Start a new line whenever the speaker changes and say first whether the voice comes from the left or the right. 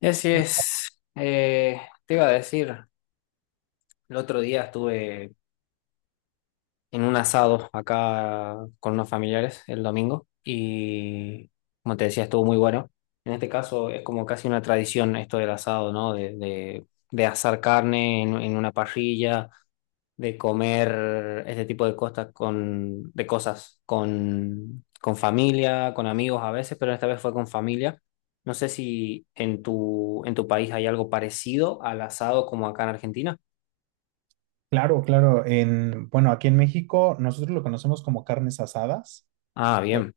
left: Y así es. Te iba a decir, el otro día estuve en un asado acá con unos familiares el domingo y, como te decía, estuvo muy bueno. En este caso es como casi una tradición esto del asado, ¿no? De asar carne en una parrilla de comer este tipo de cosas con, de cosas con familia, con amigos a veces, pero esta vez fue con familia. No sé si en en tu país hay algo parecido al asado como acá en Argentina.
right: Claro, claro. Aquí en México nosotros lo conocemos como carnes asadas.
left: Ah,
right: eh,
left: bien,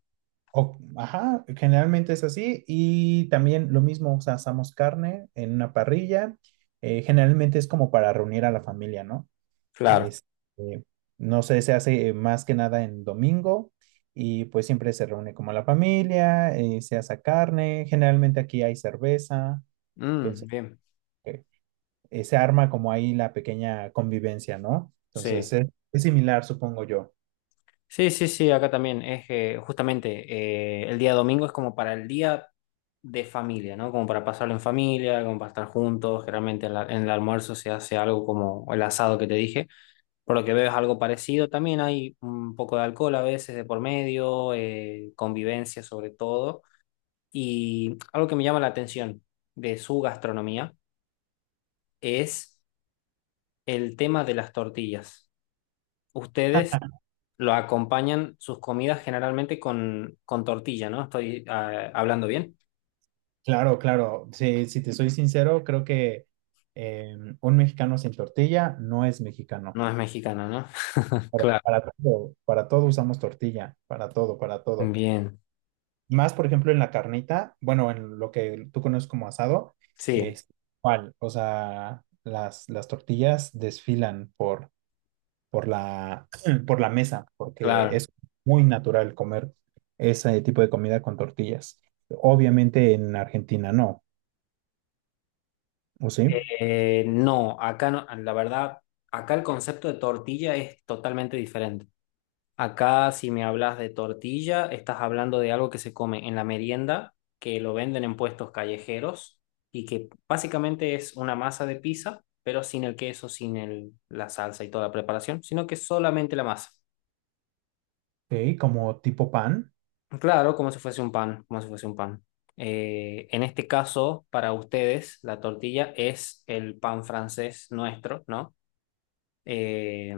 right: ajá, generalmente es así. Y también lo mismo, o sea, asamos carne en una parrilla. Generalmente es como para reunir a la familia, ¿no?
left: claro.
right: Es, eh, no sé, se hace más que nada en domingo y pues siempre se reúne como la familia, se hace carne. Generalmente aquí hay cerveza.
left: Mm,
right: Entonces
left: bien,
right: se arma como ahí la pequeña convivencia, ¿no?
left: sí.
right: Es similar, supongo yo.
left: Sí, sí, sí, acá también es justamente el día domingo es como para el día de familia, ¿no? Como para pasarlo en familia, como para estar juntos. Generalmente en en el almuerzo se hace algo como el asado que te dije. Por lo que veo es algo parecido. También hay un poco de alcohol a veces de por medio, convivencia sobre todo. Y algo que me llama la atención de su gastronomía es el tema de las tortillas. Ustedes lo acompañan sus comidas generalmente con tortilla, ¿no? Estoy ah, hablando bien.
right: Claro, claro, sí, si te soy sincero, creo que un mexicano sin tortilla no es mexicano.
left: No es mexicana, ¿no? Claro.
right: Para todo usamos tortilla, para todo, para todo.
left: Bien.
right: Más, por ejemplo, en la carnita, bueno, en lo que tú conoces como asado,
left: Sí,
right: es igual, o sea, las tortillas desfilan por la, por la mesa, porque
left: claro.
right: es muy natural comer ese tipo de comida con tortillas. Obviamente en Argentina no, ¿o sí?
left: No, acá no, la verdad, acá el concepto de tortilla es totalmente diferente. Acá, si me hablas de tortilla, estás hablando de algo que se come en la merienda, que lo venden en puestos callejeros y que básicamente es una masa de pizza, pero sin el queso, sin la salsa y toda la preparación, sino que solamente la masa.
right: Sí, como tipo pan.
left: Claro, como si fuese un pan, como si fuese un pan. En este caso, para ustedes, la tortilla es el pan francés nuestro, ¿no? eh,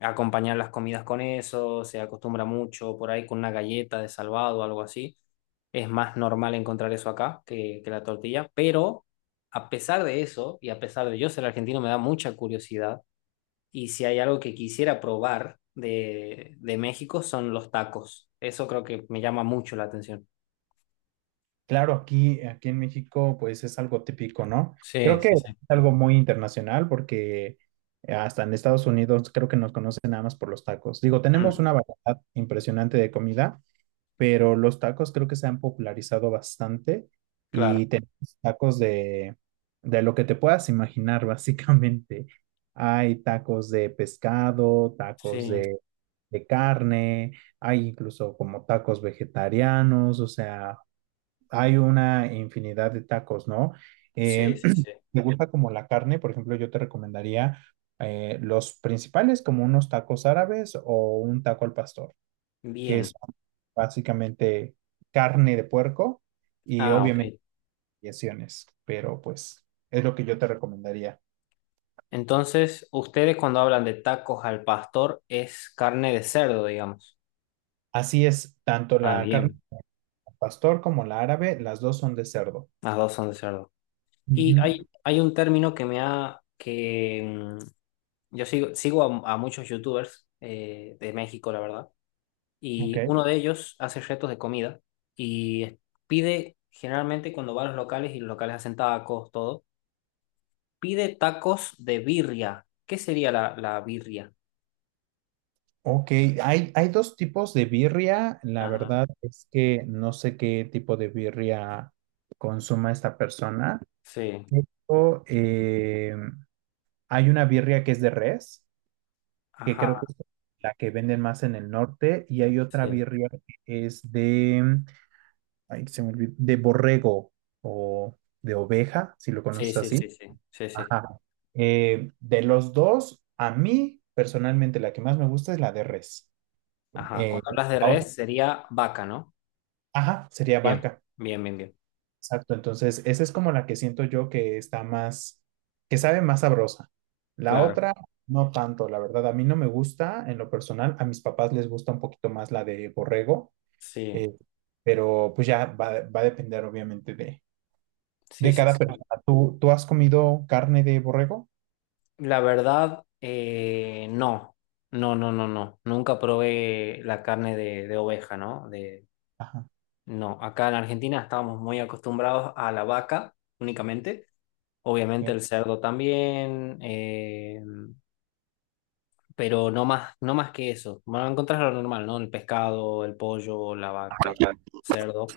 left: Acompañar las comidas con eso, se acostumbra mucho por ahí con una galleta de salvado o algo así. Es más normal encontrar eso acá que la tortilla, pero a pesar de eso, y a pesar de yo ser argentino, me da mucha curiosidad. Y si hay algo que quisiera probar de México son los tacos. Eso creo que me llama mucho la atención.
right: Claro, aquí, aquí en México pues es algo típico, ¿no? Creo
left: Sí,
right: que
left: sí,
right: es
left: sí.
right: algo muy internacional porque hasta en Estados Unidos creo que nos conocen nada más por los tacos. Digo, tenemos
left: Mm,
right: una variedad impresionante de comida, pero los tacos creo que se han popularizado bastante y
left: claro,
right: tenemos tacos de lo que te puedas imaginar, básicamente. Hay tacos de pescado, tacos
left: sí,
right: de carne, hay incluso como tacos vegetarianos, o sea, hay una infinidad de tacos, ¿no?
left: sí,
right: Eh,
left: sí, sí.
right: ¿Te gusta como la carne? Por ejemplo, yo te recomendaría los principales como unos tacos árabes o un taco al pastor que
left: Bien.
right: son básicamente carne de puerco y
left: Ah,
right: obviamente
left: ok.
right: variaciones, pero pues es lo que yo te recomendaría.
left: Entonces, ustedes cuando hablan de tacos al pastor es carne de cerdo, digamos.
right: Así es, tanto
left: Ah,
right: la carne
left: bien,
right: al pastor como la árabe, las dos son de cerdo.
left: las dos son de cerdo. Y
right: Ujú.
left: hay, hay un término que me ha, que sigo a muchos youtubers de México, la verdad,
right: Ok,
left: y uno de ellos hace retos de comida y pide, generalmente cuando va a los locales y los locales hacen tacos, todo, pide tacos de birria. ¿Qué sería la birria?
right: ok. Hay dos tipos de birria. La
left: Ajá,
right: verdad es que no sé qué tipo de birria consuma esta persona.
left: sí,
right: Pero, eh, Hay una birria que es de res que creo que
left: ajá,
right: es la que venden más en el norte, y hay otra
left: sí.
right: birria que es ay, se me olvidó, de borrego o de oveja, si lo
left: Sí,
right: conoces
left: sí,
right: así.
left: sí, sí, sí, sí.
right: Ajá. De los dos, a mí personalmente la que más me gusta es la de res.
left: Ajá,
right: Eh,
left: cuando hablas de
right: la otra-
left: res sería vaca, ¿no?
right: ajá, sería
left: Bien,
right: vaca.
left: bien, bien, bien.
right: Exacto, entonces esa es como la que siento yo que está más, que sabe más sabrosa. La
left: Claro,
right: otra, no tanto, la verdad, a mí no me gusta en lo personal, a mis papás les gusta un poquito más la de borrego.
left: sí,
right: Eh, pero pues ya va, va a depender obviamente
left: sí,
right: de
left: sí,
right: cada persona.
left: sí.
right: ¿Tú, tú has comido carne de borrego?
left: La verdad, no, no, no, no, no. Nunca probé la carne de oveja, ¿no? De,
right: Ajá.
left: no, acá en Argentina estábamos muy acostumbrados a la vaca únicamente.
right: Ok,
left: Obviamente el cerdo también, pero no más, no más que eso. Van a encontrar lo normal, ¿no? El pescado, el pollo, la vaca, cerdo.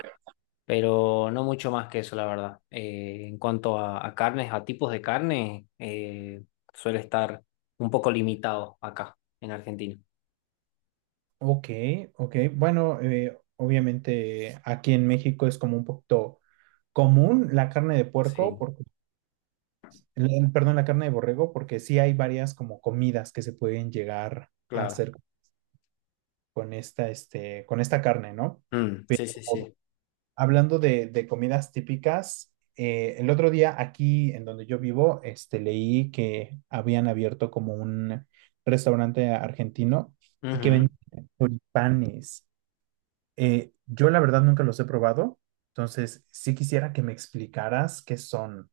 left: Pero no mucho más que eso, la verdad. En cuanto a carnes, a tipos de carne, suele estar un poco limitado acá, en Argentina.
right: ok. Ok. Bueno, obviamente aquí en México es como un poquito común la carne de puerco,
left: Sí,
right: porque, perdón, la carne de borrego, porque sí hay varias como comidas que se pueden llegar a
left: claro.
right: hacer con esta, este, con esta carne, ¿no?
left: Mm,
right: Pero
left: sí, sí, sí.
right: Hablando de comidas típicas, el otro día aquí en donde yo vivo, este, leí que habían abierto como un restaurante argentino y que
left: Ujú.
right: vendían choripanes. Yo la verdad nunca los he probado, entonces sí quisiera que me explicaras qué son.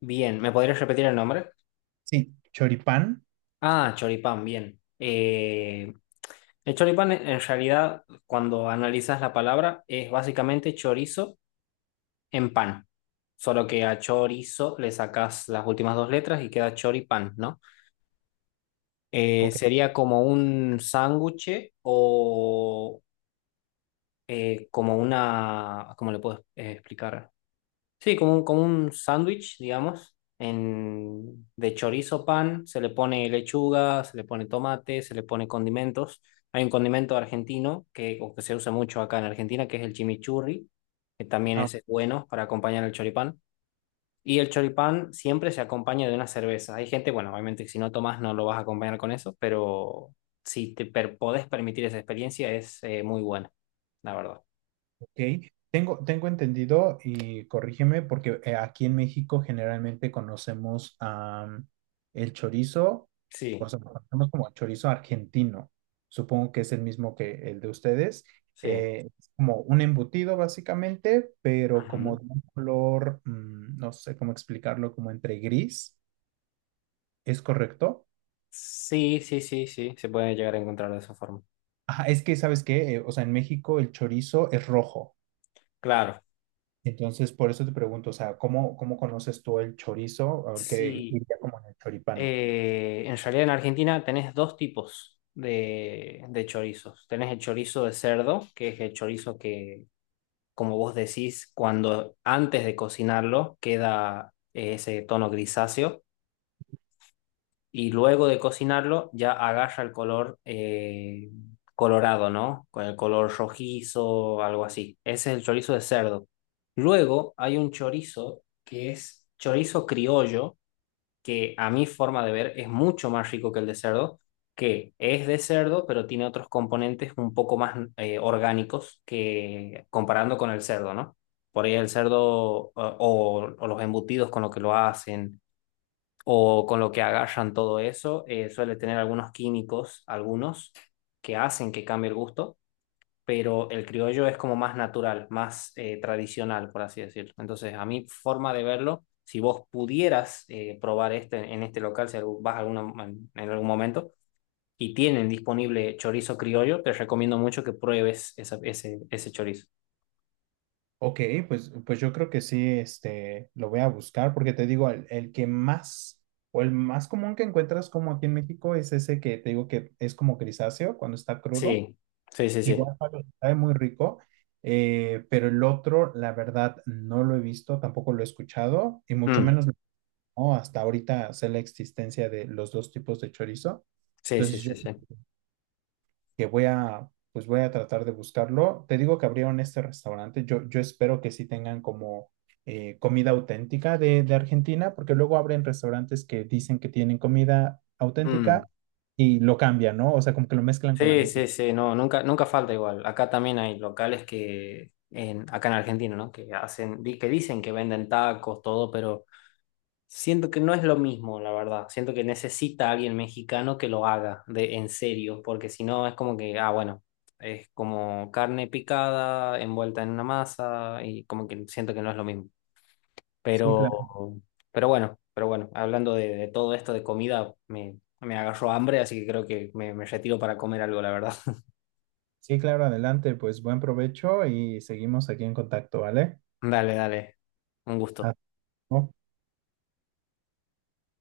left: Bien, ¿me podrías repetir el nombre?
right: Sí, choripán.
left: Ah, choripán, bien. El choripán, en realidad, cuando analizas la palabra, es básicamente chorizo en pan. Solo que a chorizo le sacas las últimas dos letras y queda choripán, ¿no?
right: Ok.
left: Sería como un sándwich o como una, ¿cómo le puedo explicar? Sí, como un sándwich, digamos, en, de chorizo pan, se le pone lechuga, se le pone tomate, se le pone condimentos. Hay un condimento argentino que, o que se usa mucho acá en Argentina, que es el chimichurri, que también ese es bueno para acompañar el choripán. Y el choripán siempre se acompaña de una cerveza. Hay gente, bueno, obviamente que si no tomas no lo vas a acompañar con eso, pero si te podés permitir esa experiencia es muy buena, la verdad.
right: Ok, tengo, tengo entendido y corrígeme porque aquí en México generalmente conocemos am, el chorizo, o
left: Sí,
right: sea, lo conocemos como chorizo argentino. Supongo que es el mismo que el de ustedes.
left: sí.
right: Es como un embutido básicamente, pero como
left: Ujú.
right: de un color, no sé cómo explicarlo, como entre gris, ¿es correcto?
left: Sí, sí, sí, sí, se puede llegar a encontrar de esa forma.
right: Ajá, es que, ¿sabes qué? O sea, en México el chorizo es rojo.
left: Claro.
right: Entonces, por eso te pregunto, o sea, ¿cómo, cómo conoces tú el chorizo o el que
left: Sí.
right: iría como en el choripán?
left: En realidad en Argentina tenés dos tipos de chorizos. Tenés el chorizo de cerdo, que es el chorizo que como vos decís, cuando antes de cocinarlo queda ese tono grisáceo y luego de cocinarlo ya agarra el color colorado, ¿no? Con el color rojizo, algo así. Ese es el chorizo de cerdo. Luego hay un chorizo que es chorizo criollo que a mi forma de ver es mucho más rico que el de cerdo, que es de cerdo, pero tiene otros componentes un poco más orgánicos que comparando con el cerdo, ¿no? Por ahí el cerdo o los embutidos con lo que lo hacen o con lo que agarran todo eso, suele tener algunos químicos, algunos que hacen que cambie el gusto, pero el criollo es como más natural, más tradicional, por así decirlo. Entonces, a mi forma de verlo, si vos pudieras probar este en este local, si vas alguna, en algún momento y tienen disponible chorizo criollo, te recomiendo mucho que pruebes ese chorizo.
right: Ok, pues, pues yo creo que sí, este, lo voy a buscar porque te digo, el que más o el más común que encuentras como aquí en México es ese que te digo que es como grisáceo cuando está crudo.
left: Sí, sí, sí, sí.
right: Igual sabe sabe muy rico, pero el otro, la verdad, no lo he visto, tampoco lo he escuchado y mucho
left: Mm,
right: menos no, hasta ahorita sé la existencia de los dos tipos de chorizo.
left: sí,
right: Entonces,
left: sí,
right: yo
left: sí, sí.
right: que voy a, pues voy a tratar de buscarlo. Te digo que abrieron este restaurante. Yo espero que sí tengan como comida auténtica de Argentina, porque luego abren restaurantes que dicen que tienen comida
left: Mm.
right: auténtica y lo cambian, ¿no? O sea, como que lo mezclan con la
left: Sí,
right: México.
left: sí, sí, no, nunca, nunca falta igual. Acá también hay locales acá en Argentina, ¿no? Que hacen, que dicen que venden tacos, todo, pero siento que no es lo mismo, la verdad. Siento que necesita alguien mexicano que lo haga de en serio, porque si no es como que, ah, bueno, es como carne picada envuelta en una masa y como que siento que no es lo mismo.
right: Sí,
left: Pero,
right: claro.
left: pero bueno, hablando de todo esto de comida, me agarró hambre, así que creo que me retiro para comer algo, la verdad.
right: Sí, claro, adelante. Pues buen provecho y seguimos aquí en contacto, ¿vale?
left: Dale, dale. Un
right: Hasta
left: gusto.
right: luego.